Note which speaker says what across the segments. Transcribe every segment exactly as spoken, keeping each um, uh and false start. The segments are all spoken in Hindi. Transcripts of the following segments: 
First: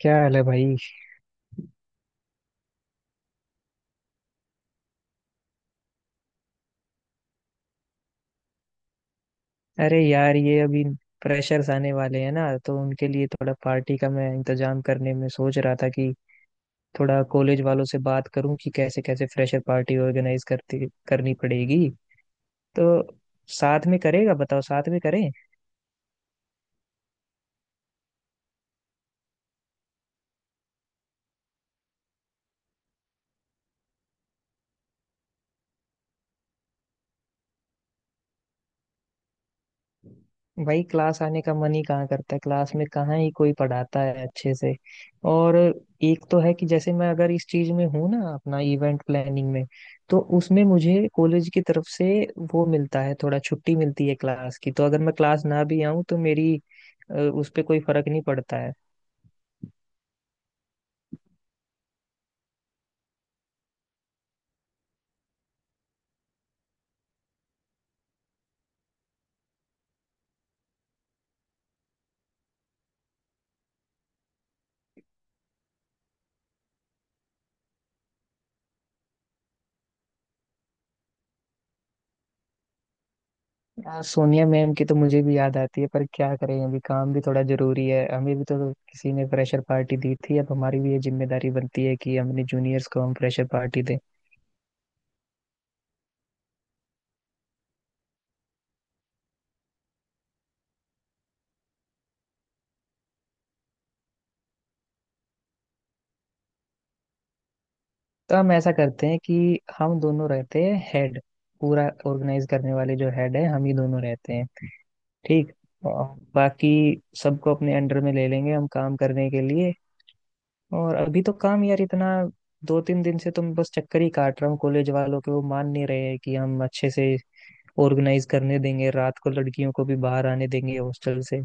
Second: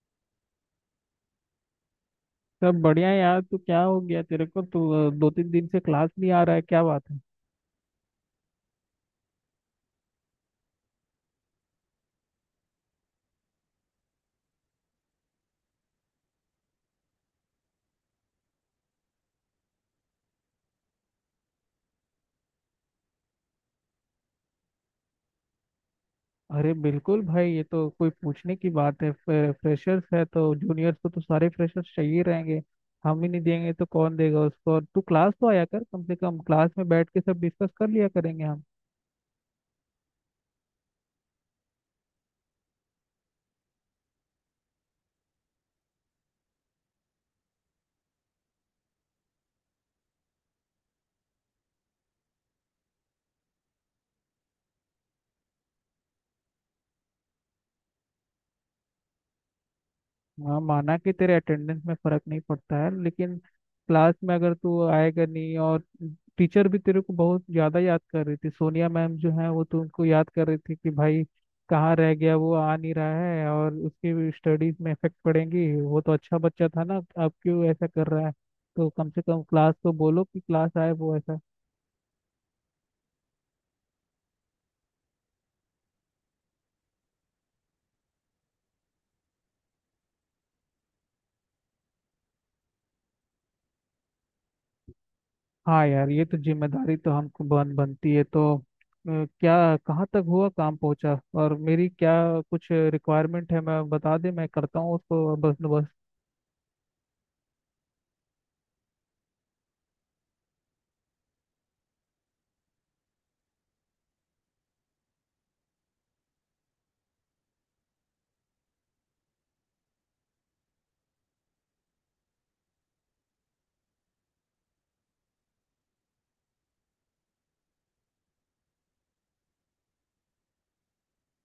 Speaker 1: क्या हाल है भाई।
Speaker 2: सब बढ़िया है यार। तू क्या हो गया तेरे को? तू दो तीन दिन से क्लास नहीं आ रहा है, क्या बात है?
Speaker 1: अरे यार, ये अभी प्रेशर्स आने वाले हैं ना, तो उनके लिए थोड़ा पार्टी का मैं इंतजाम करने में सोच रहा था कि थोड़ा कॉलेज वालों से बात करूं कि कैसे कैसे फ्रेशर पार्टी ऑर्गेनाइज करती करनी पड़ेगी। तो साथ में करेगा बताओ, साथ में करें।
Speaker 2: अरे बिल्कुल भाई, ये तो कोई पूछने की बात है? फ्रे, फ्रेशर्स है तो जूनियर्स को तो सारे फ्रेशर्स चाहिए रहेंगे। हम ही नहीं देंगे तो कौन देगा उसको? और तू क्लास तो आया कर, कम से कम क्लास में बैठ के सब डिस्कस कर लिया करेंगे हम।
Speaker 1: भाई क्लास आने का मन ही कहाँ करता है, क्लास में कहाँ ही कोई पढ़ाता है अच्छे से। और एक तो है कि जैसे मैं अगर इस चीज में हूँ ना, अपना इवेंट प्लानिंग में, तो उसमें मुझे कॉलेज की तरफ से वो मिलता है, थोड़ा छुट्टी मिलती है क्लास की, तो अगर मैं क्लास ना भी आऊँ तो मेरी अ, उस पे कोई फर्क नहीं पड़ता है।
Speaker 2: हाँ, माना कि तेरे अटेंडेंस में फर्क नहीं पड़ता है, लेकिन क्लास में अगर तू आएगा नहीं, और टीचर भी तेरे को बहुत ज्यादा याद कर रही थी। सोनिया मैम जो है वो तुमको याद कर रही थी कि भाई कहाँ रह गया, वो आ नहीं रहा है और उसकी भी स्टडीज में इफेक्ट पड़ेंगी। वो तो अच्छा बच्चा था ना, अब क्यों ऐसा कर रहा है? तो कम से कम क्लास को बोलो कि क्लास आए वो, ऐसा।
Speaker 1: यार सोनिया मैम की तो मुझे भी याद आती है, पर क्या करें, अभी काम भी थोड़ा जरूरी है। हमें भी तो किसी ने फ्रेशर पार्टी दी थी, अब हमारी भी ये जिम्मेदारी बनती है कि हम अपने जूनियर्स को हम फ्रेशर पार्टी दें।
Speaker 2: हाँ यार, ये तो जिम्मेदारी तो हमको बन बनती है। तो अ, क्या कहाँ तक हुआ काम, पहुंचा? और मेरी क्या कुछ रिक्वायरमेंट है मैं बता दे, मैं करता हूँ उसको बस बस
Speaker 1: तो हम ऐसा करते हैं कि हम दोनों रहते हैं हेड, पूरा ऑर्गेनाइज करने वाले जो हेड है हम ही दोनों रहते हैं, ठीक। और बाकी सबको अपने अंडर में ले लेंगे हम काम करने के लिए। और अभी तो काम यार इतना, दो तीन दिन से तुम बस चक्कर ही काट रहा हूँ कॉलेज वालों के, वो मान नहीं रहे हैं कि हम अच्छे से ऑर्गेनाइज करने देंगे, रात को लड़कियों को भी बाहर आने देंगे हॉस्टल से।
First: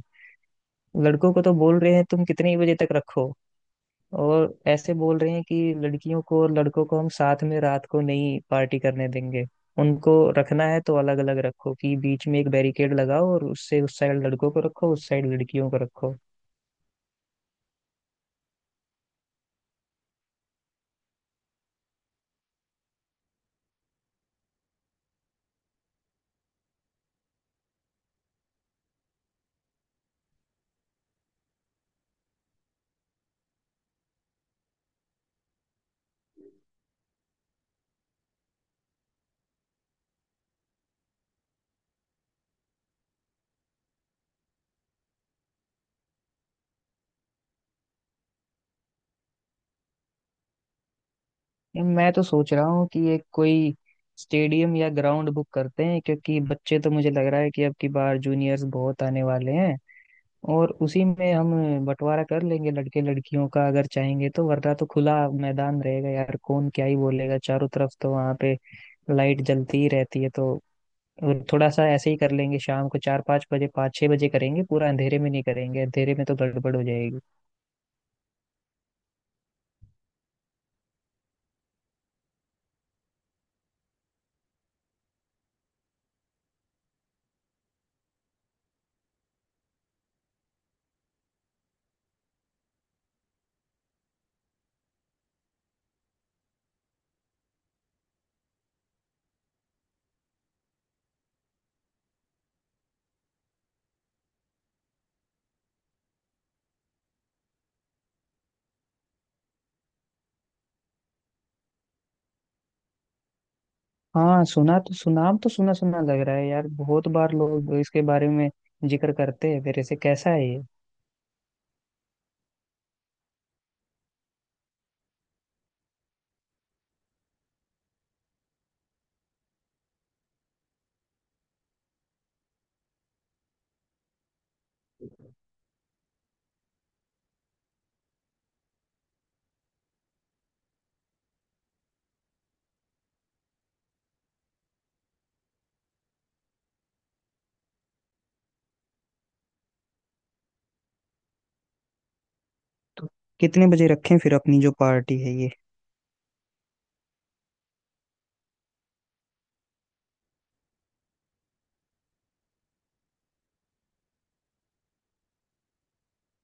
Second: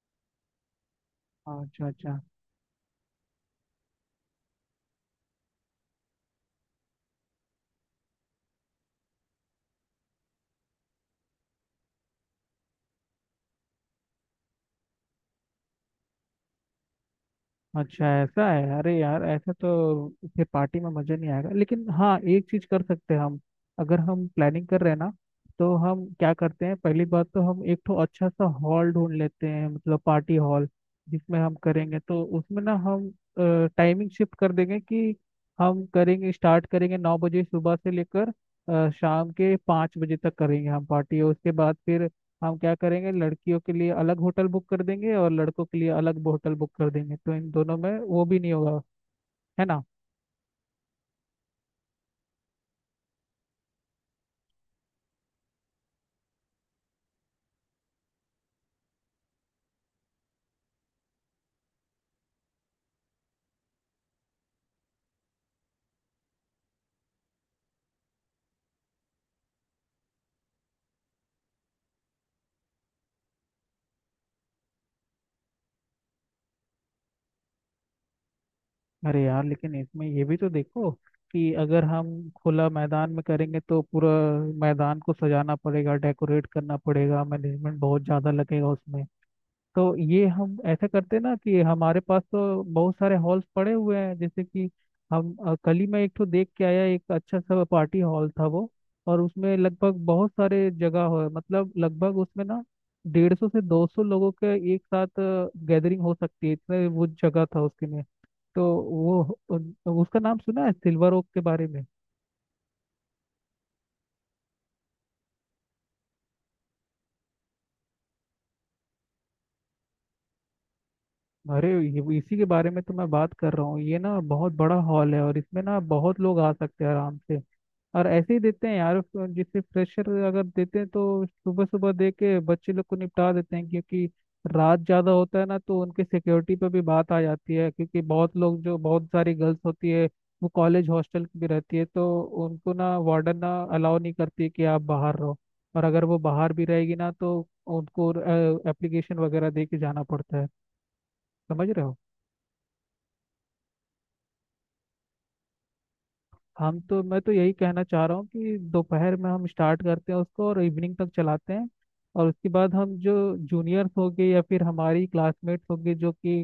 Speaker 1: लड़कों को तो बोल
Speaker 2: अच्छा
Speaker 1: रहे हैं
Speaker 2: अच्छा।
Speaker 1: तुम कितने ही बजे तक रखो, और ऐसे बोल रहे हैं कि लड़कियों को और लड़कों को हम साथ में रात को नहीं पार्टी करने देंगे। उनको रखना है तो अलग अलग रखो, कि बीच में एक बैरिकेड लगाओ और उससे उस साइड लड़कों को रखो, उस साइड लड़कियों को रखो।
Speaker 2: अच्छा ऐसा है? अरे यार, ऐसा तो फिर पार्टी में मजा नहीं आएगा। लेकिन हाँ, एक चीज कर सकते हैं हम। अगर हम प्लानिंग कर रहे हैं ना, तो हम क्या करते हैं, पहली बात तो हम एक तो अच्छा सा हॉल ढूंढ लेते हैं, मतलब पार्टी हॉल जिसमें हम करेंगे। तो उसमें ना हम टाइमिंग शिफ्ट कर देंगे कि हम करेंगे, स्टार्ट करेंगे नौ बजे सुबह से लेकर अ, शाम के पाँच बजे तक करेंगे हम पार्टी। और उसके बाद फिर हम क्या करेंगे, लड़कियों के लिए अलग होटल बुक कर देंगे और लड़कों के लिए अलग होटल बुक कर देंगे, तो इन दोनों में वो भी नहीं होगा, है ना?
Speaker 1: मैं तो सोच रहा हूँ कि एक कोई स्टेडियम या ग्राउंड बुक करते हैं, क्योंकि बच्चे तो मुझे लग रहा है कि अब की बार जूनियर्स बहुत आने वाले हैं। और उसी में हम बंटवारा कर लेंगे लड़के लड़कियों का अगर चाहेंगे तो, वरना तो खुला मैदान रहेगा यार, कौन क्या ही बोलेगा। चारों तरफ तो वहाँ पे लाइट जलती ही रहती है, तो थोड़ा सा ऐसे ही कर लेंगे। शाम को चार पाँच बजे, पाँच छः बजे करेंगे, पूरा अंधेरे में नहीं करेंगे, अंधेरे में तो गड़बड़ हो जाएगी।
Speaker 2: अरे यार, लेकिन इसमें ये भी तो देखो कि अगर हम खुला मैदान में करेंगे तो पूरा मैदान को सजाना पड़ेगा, डेकोरेट करना पड़ेगा, मैनेजमेंट बहुत ज़्यादा लगेगा उसमें। तो ये हम ऐसे करते ना कि हमारे पास तो बहुत सारे हॉल्स पड़े हुए हैं, जैसे कि हम अ, कल ही मैं एक तो देख के आया, एक अच्छा सा पार्टी हॉल था वो। और उसमें लगभग बहुत सारे जगह हो, मतलब लगभग उसमें ना डेढ़ सौ से दो सौ लोगों के एक साथ गैदरिंग हो सकती है, इतने वो जगह था उसके में। तो वो उन- उसका नाम सुना है सिल्वर ओक के बारे में?
Speaker 1: हाँ, सुना तो सुनाम तो सुना सुना लग रहा है यार, बहुत बार लोग इसके बारे में जिक्र करते हैं। फिर ऐसे कैसा है ये?
Speaker 2: अरे ये- इसी के बारे में तो मैं बात कर रहा हूँ। ये ना बहुत बड़ा हॉल है और इसमें ना बहुत लोग आ सकते हैं आराम से। और ऐसे ही देते हैं यार उसको, जिससे प्रेशर अगर देते हैं तो सुबह सुबह दे के बच्चे लोग को निपटा देते हैं। क्योंकि रात ज़्यादा होता है ना तो उनके सिक्योरिटी पे भी बात आ जाती है, क्योंकि बहुत लोग जो बहुत सारी गर्ल्स होती है वो कॉलेज हॉस्टल की भी रहती है। तो उनको ना वार्डन ना अलाउ नहीं करती कि आप बाहर रहो, और अगर वो बाहर भी रहेगी ना तो उनको एप्लीकेशन वगैरह दे के जाना पड़ता है। समझ रहे हो?
Speaker 1: तो कितने बजे रखें फिर अपनी जो पार्टी है ये?
Speaker 2: हम तो मैं तो यही कहना चाह रहा हूँ कि दोपहर में हम स्टार्ट करते हैं उसको और इवनिंग तक चलाते हैं। और उसके बाद हम जो जूनियर्स होंगे या फिर हमारी क्लासमेट्स होंगे जो कि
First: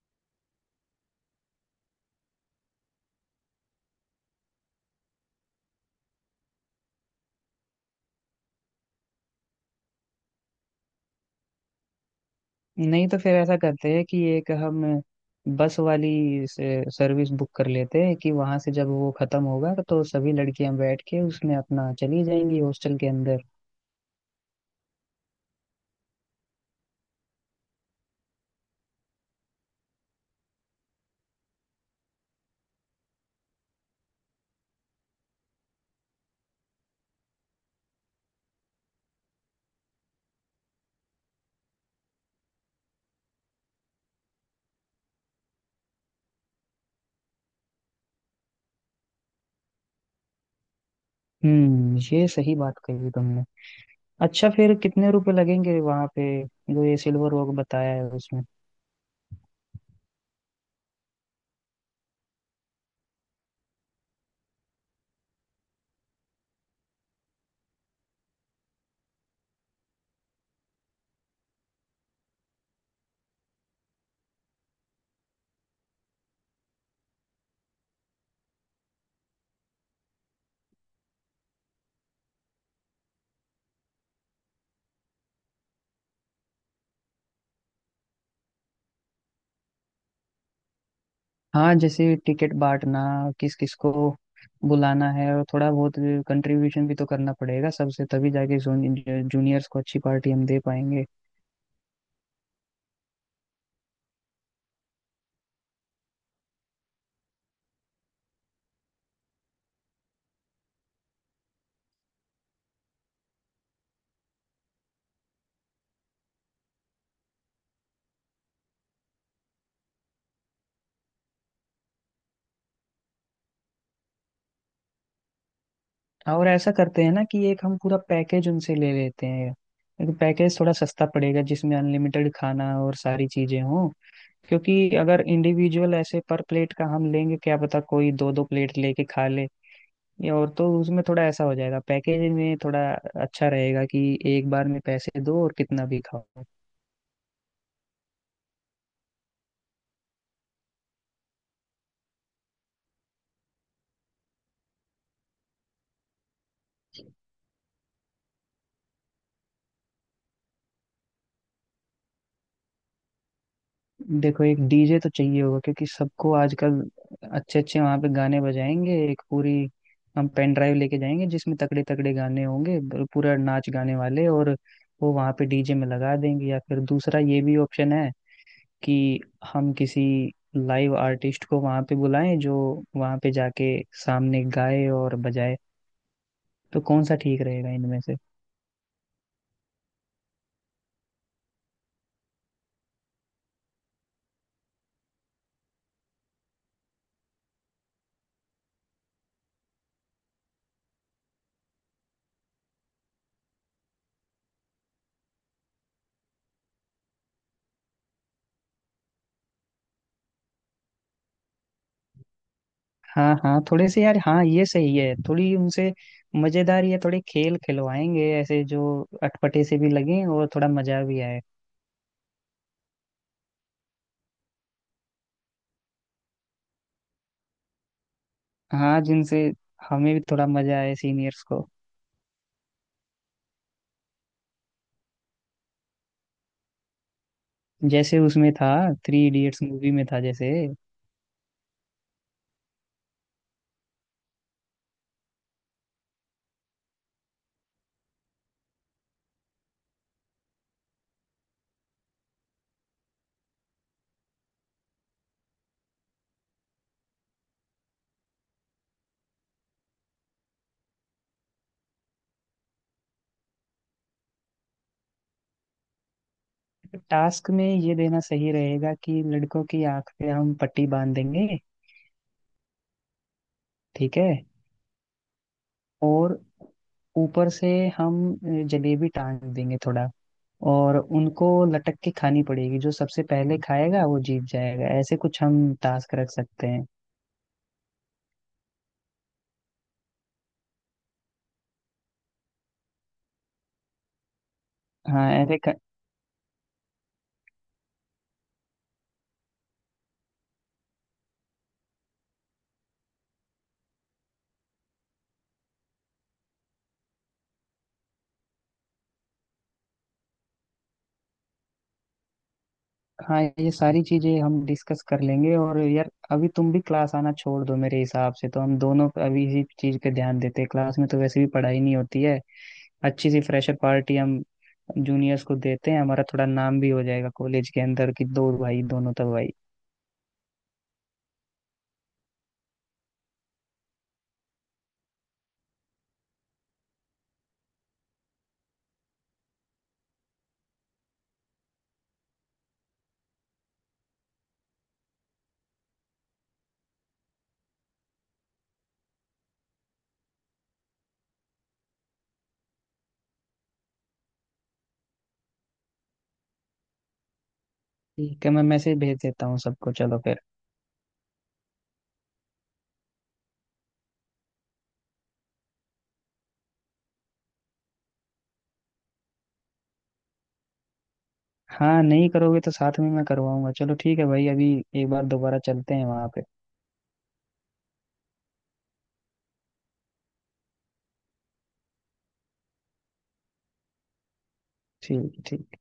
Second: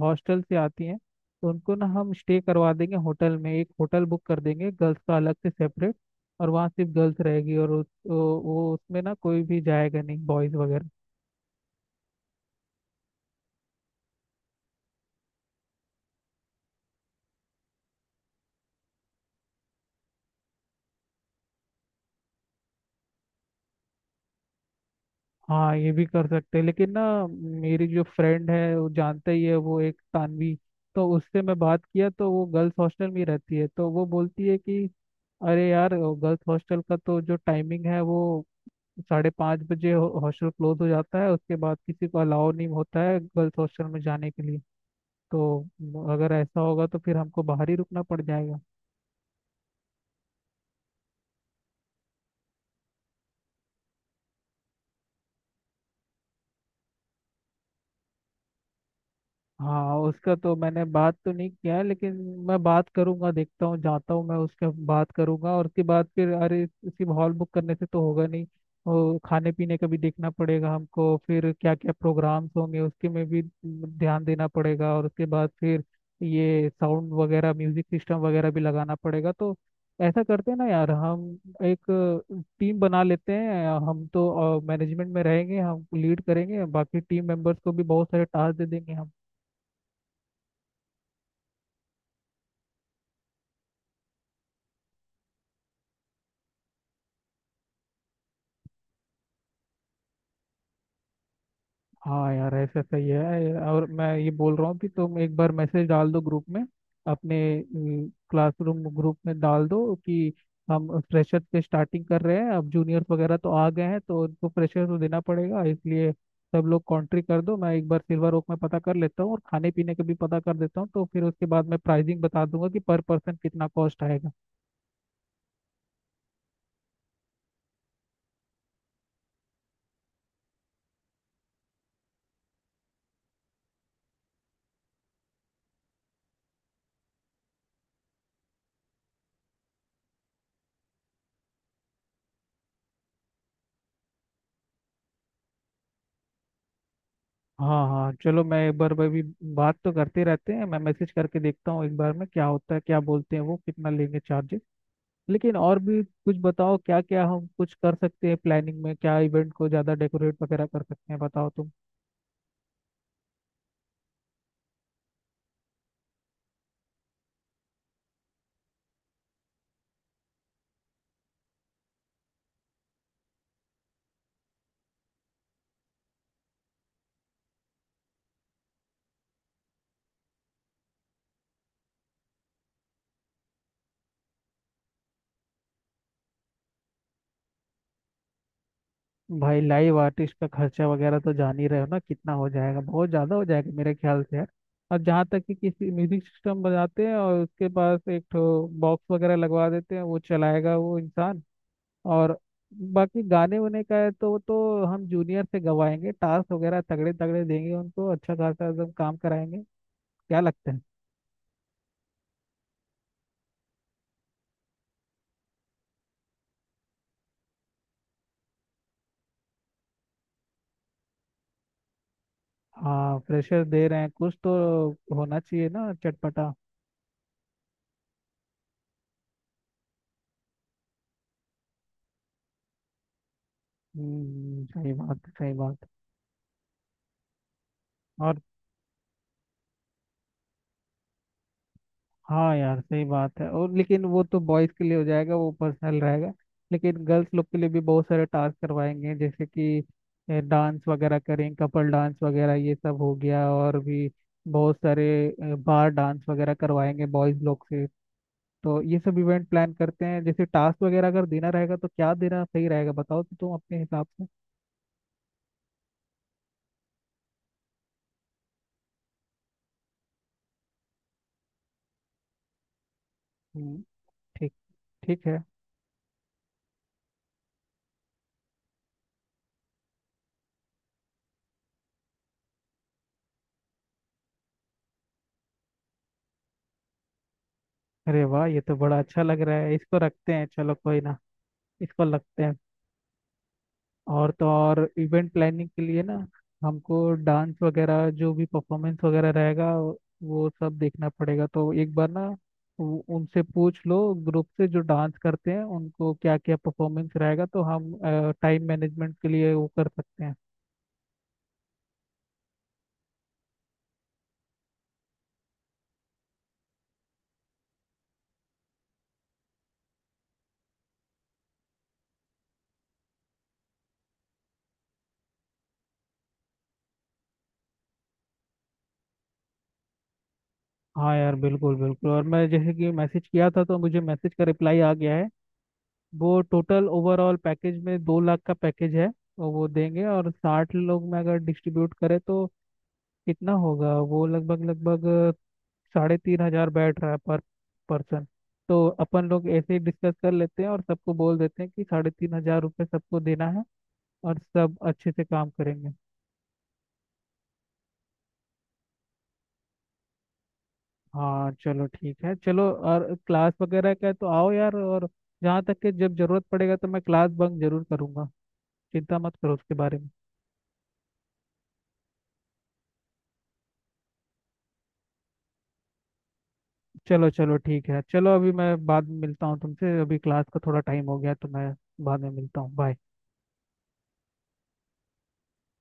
Speaker 2: हॉस्टल से आती हैं, तो उनको ना हम स्टे करवा देंगे होटल में, एक होटल बुक कर देंगे गर्ल्स का अलग से सेपरेट। और वहाँ सिर्फ गर्ल्स रहेगी और उस, वो वो उसमें ना कोई भी जाएगा नहीं, बॉयज़ वगैरह।
Speaker 1: नहीं, तो फिर ऐसा करते हैं कि एक हम बस वाली सर्विस बुक कर लेते हैं, कि वहां से जब वो खत्म होगा तो सभी लड़कियां बैठ के उसमें अपना चली जाएंगी हॉस्टल के अंदर।
Speaker 2: हाँ, ये भी कर सकते हैं, लेकिन ना मेरी जो फ्रेंड है वो जानता ही है वो, एक तानवी। तो उससे मैं बात किया तो वो गर्ल्स हॉस्टल में ही रहती है, तो वो बोलती है कि अरे यार, गर्ल्स हॉस्टल का तो जो टाइमिंग है वो साढ़े पाँच बजे हो- हॉस्टल क्लोज हो जाता है, उसके बाद किसी को अलाउ नहीं होता है गर्ल्स हॉस्टल में जाने के लिए। तो अगर ऐसा होगा तो फिर हमको बाहर ही रुकना पड़ जाएगा।
Speaker 1: हम्म ये सही बात कही तुमने। अच्छा, फिर कितने रुपए लगेंगे वहां पे, जो ये सिल्वर रॉक बताया है उसमें?
Speaker 2: हाँ, उसका तो मैंने बात तो नहीं किया है, लेकिन मैं बात करूंगा, देखता हूँ, जाता हूँ मैं, उसका बात करूंगा। और उसके बाद फिर अरे उसकी हॉल बुक करने से तो होगा नहीं, और खाने पीने का भी देखना पड़ेगा हमको, फिर क्या क्या प्रोग्राम्स होंगे उसके में भी ध्यान देना पड़ेगा, और उसके बाद फिर ये साउंड वगैरह म्यूजिक सिस्टम वगैरह भी लगाना पड़ेगा। तो ऐसा करते हैं ना यार, हम एक टीम बना लेते हैं, हम तो मैनेजमेंट में रहेंगे, हम लीड करेंगे, बाकी टीम मेंबर्स को भी बहुत सारे टास्क दे देंगे।
Speaker 1: हाँ, जैसे टिकट बांटना, किस किस को बुलाना है, और थोड़ा बहुत कंट्रीब्यूशन भी तो करना पड़ेगा सबसे, तभी जाके जूनियर्स को अच्छी पार्टी हम दे पाएंगे।
Speaker 2: हाँ यार, ऐसा सही है। और मैं ये बोल रहा हूँ कि तुम एक बार मैसेज डाल दो ग्रुप में, अपने क्लासरूम ग्रुप में डाल दो कि हम फ्रेशर से स्टार्टिंग कर रहे हैं, अब जूनियर्स वगैरह तो आ गए हैं तो उनको फ्रेशर तो देना पड़ेगा, इसलिए सब लोग कॉन्ट्री कर दो। मैं एक बार सिल्वर ओक में पता कर लेता हूँ और खाने पीने का भी पता कर देता हूँ, तो फिर उसके बाद मैं प्राइसिंग बता दूंगा कि पर पर्सन कितना कॉस्ट आएगा।
Speaker 1: हाँ, और ऐसा करते हैं ना कि एक हम पूरा पैकेज उनसे ले लेते हैं। एक पैकेज थोड़ा सस्ता पड़ेगा जिसमें अनलिमिटेड खाना और सारी चीजें हों। क्योंकि अगर इंडिविजुअल ऐसे पर प्लेट का हम लेंगे, क्या पता कोई दो दो प्लेट लेके खा ले या और, तो उसमें थोड़ा ऐसा हो जाएगा। पैकेज में थोड़ा अच्छा रहेगा कि एक बार में पैसे दो और कितना भी खाओ।
Speaker 2: हाँ हाँ, चलो मैं एक बार भाई भी बात तो करते रहते हैं, मैं मैसेज करके देखता हूँ एक बार में क्या होता है, क्या बोलते हैं वो, कितना लेंगे चार्जेस। लेकिन और भी कुछ बताओ, क्या क्या हम कुछ कर सकते हैं प्लानिंग में, क्या इवेंट को ज़्यादा डेकोरेट वगैरह कर सकते हैं, बताओ तुम।
Speaker 1: देखो एक डीजे तो चाहिए होगा, क्योंकि सबको आजकल अच्छे अच्छे वहां पे गाने बजाएंगे। एक पूरी हम पेन ड्राइव लेके जाएंगे जिसमें तगड़े तगड़े गाने होंगे, ब- पूरा नाच गाने वाले, और वो वहां पे डीजे में लगा देंगे। या फिर दूसरा ये भी ऑप्शन है कि हम किसी लाइव आर्टिस्ट को वहां पे बुलाएं, जो वहां पे जाके सामने गाए और बजाए। तो कौन सा ठीक रहेगा इनमें से?
Speaker 2: भाई लाइव आर्टिस्ट का खर्चा वगैरह तो जान ही रहे हो ना कितना हो जाएगा, बहुत ज़्यादा हो जाएगा मेरे ख्याल से यार। और जहाँ तक कि किसी म्यूजिक सिस्टम बजाते हैं और उसके पास एक ठो बॉक्स वगैरह लगवा देते हैं, वो चलाएगा वो इंसान। और बाकी गाने वाने का है तो वो तो हम जूनियर से गवाएंगे, टास्क वगैरह तगड़े तगड़े देंगे उनको, अच्छा खासा एकदम काम कराएंगे। क्या लगता है?
Speaker 1: हाँ हाँ, थोड़े से यार, हाँ ये सही है। थोड़ी उनसे मजेदार या थोड़े खेल खिलवाएंगे ऐसे, जो अटपटे से भी लगे और थोड़ा मजा भी आए।
Speaker 2: हाँ, प्रेशर दे रहे हैं कुछ तो होना चाहिए ना चटपटा।
Speaker 1: हाँ, जिनसे हमें भी थोड़ा मजा आए सीनियर्स को।
Speaker 2: हम्म, सही बात है, सही बात है।
Speaker 1: जैसे
Speaker 2: और
Speaker 1: उसमें था, थ्री इडियट्स मूवी में था जैसे।
Speaker 2: हाँ यार, सही बात है। और लेकिन वो तो बॉयज के लिए हो जाएगा, वो पर्सनल रहेगा। लेकिन गर्ल्स लोग के लिए भी बहुत सारे टास्क करवाएंगे, जैसे कि डांस वगैरह करें, कपल डांस वगैरह ये सब हो गया, और भी बहुत सारे बार डांस वगैरह करवाएंगे बॉयज लोग से। तो ये सब इवेंट प्लान करते हैं, जैसे टास्क वगैरह अगर देना रहेगा तो क्या देना सही रहेगा, बताओ तो तुम अपने हिसाब से।
Speaker 1: टास्क में ये देना सही रहेगा कि लड़कों की आंख पे हम पट्टी बांध देंगे,
Speaker 2: हम्म,
Speaker 1: ठीक है?
Speaker 2: ठीक, ठीक है।
Speaker 1: और ऊपर से हम जलेबी टांग देंगे थोड़ा, और उनको लटक के खानी पड़ेगी, जो सबसे पहले खाएगा वो जीत जाएगा, ऐसे कुछ हम टास्क रख सकते हैं।
Speaker 2: अरे वाह, ये तो बड़ा अच्छा लग रहा है, इसको रखते हैं, चलो कोई ना, इसको लगते हैं। और तो और,
Speaker 1: हाँ
Speaker 2: इवेंट
Speaker 1: ऐसे
Speaker 2: प्लानिंग
Speaker 1: क...
Speaker 2: के लिए ना हमको डांस वगैरह जो भी परफॉर्मेंस वगैरह रहेगा वो सब देखना पड़ेगा, तो एक बार ना उ- उनसे पूछ लो, ग्रुप से जो डांस करते हैं उनको क्या क्या परफॉर्मेंस रहेगा, तो हम टाइम मैनेजमेंट के लिए वो कर सकते हैं।
Speaker 1: हाँ ये सारी चीजें हम डिस्कस कर लेंगे। और यार अभी तुम भी क्लास आना छोड़ दो, मेरे हिसाब से तो हम दोनों अभी इसी चीज पे ध्यान देते हैं, क्लास में तो वैसे भी पढ़ाई नहीं होती है। अच्छी सी फ्रेशर पार्टी हम जूनियर्स को देते हैं, हमारा थोड़ा नाम भी हो जाएगा कॉलेज के अंदर कि दो भाई दोनों तो भाई।
Speaker 2: हाँ यार बिल्कुल बिल्कुल। और मैं जैसे कि मैसेज किया था तो मुझे मैसेज का रिप्लाई आ गया है, वो टोटल ओवरऑल पैकेज में दो लाख का पैकेज है और वो देंगे। और साठ लोग में अगर डिस्ट्रीब्यूट करें तो कितना होगा वो, लगभग लगभग साढ़े तीन हजार बैठ रहा है पर पर्सन। तो अपन लोग ऐसे ही डिस्कस कर लेते हैं और सबको बोल देते हैं कि साढ़े तीन हजार रुपये सबको देना है और सब अच्छे से काम करेंगे।
Speaker 1: ठीक है, मैं मैसेज भेज देता हूँ सबको, चलो फिर।
Speaker 2: हाँ, चलो ठीक है, चलो। और क्लास वगैरह का है तो आओ यार, और जहाँ तक कि जब जरूरत पड़ेगा तो मैं क्लास बंक जरूर करूँगा, चिंता मत करो उसके बारे में।
Speaker 1: हाँ नहीं करोगे तो साथ में मैं करवाऊंगा। चलो ठीक है भाई, अभी एक बार दोबारा चलते हैं वहां पे।
Speaker 2: चलो चलो ठीक है, चलो अभी मैं बाद में मिलता हूँ तुमसे, अभी क्लास का थोड़ा टाइम हो गया तो मैं बाद में मिलता हूँ, बाय।
Speaker 1: ठीक, ठीक।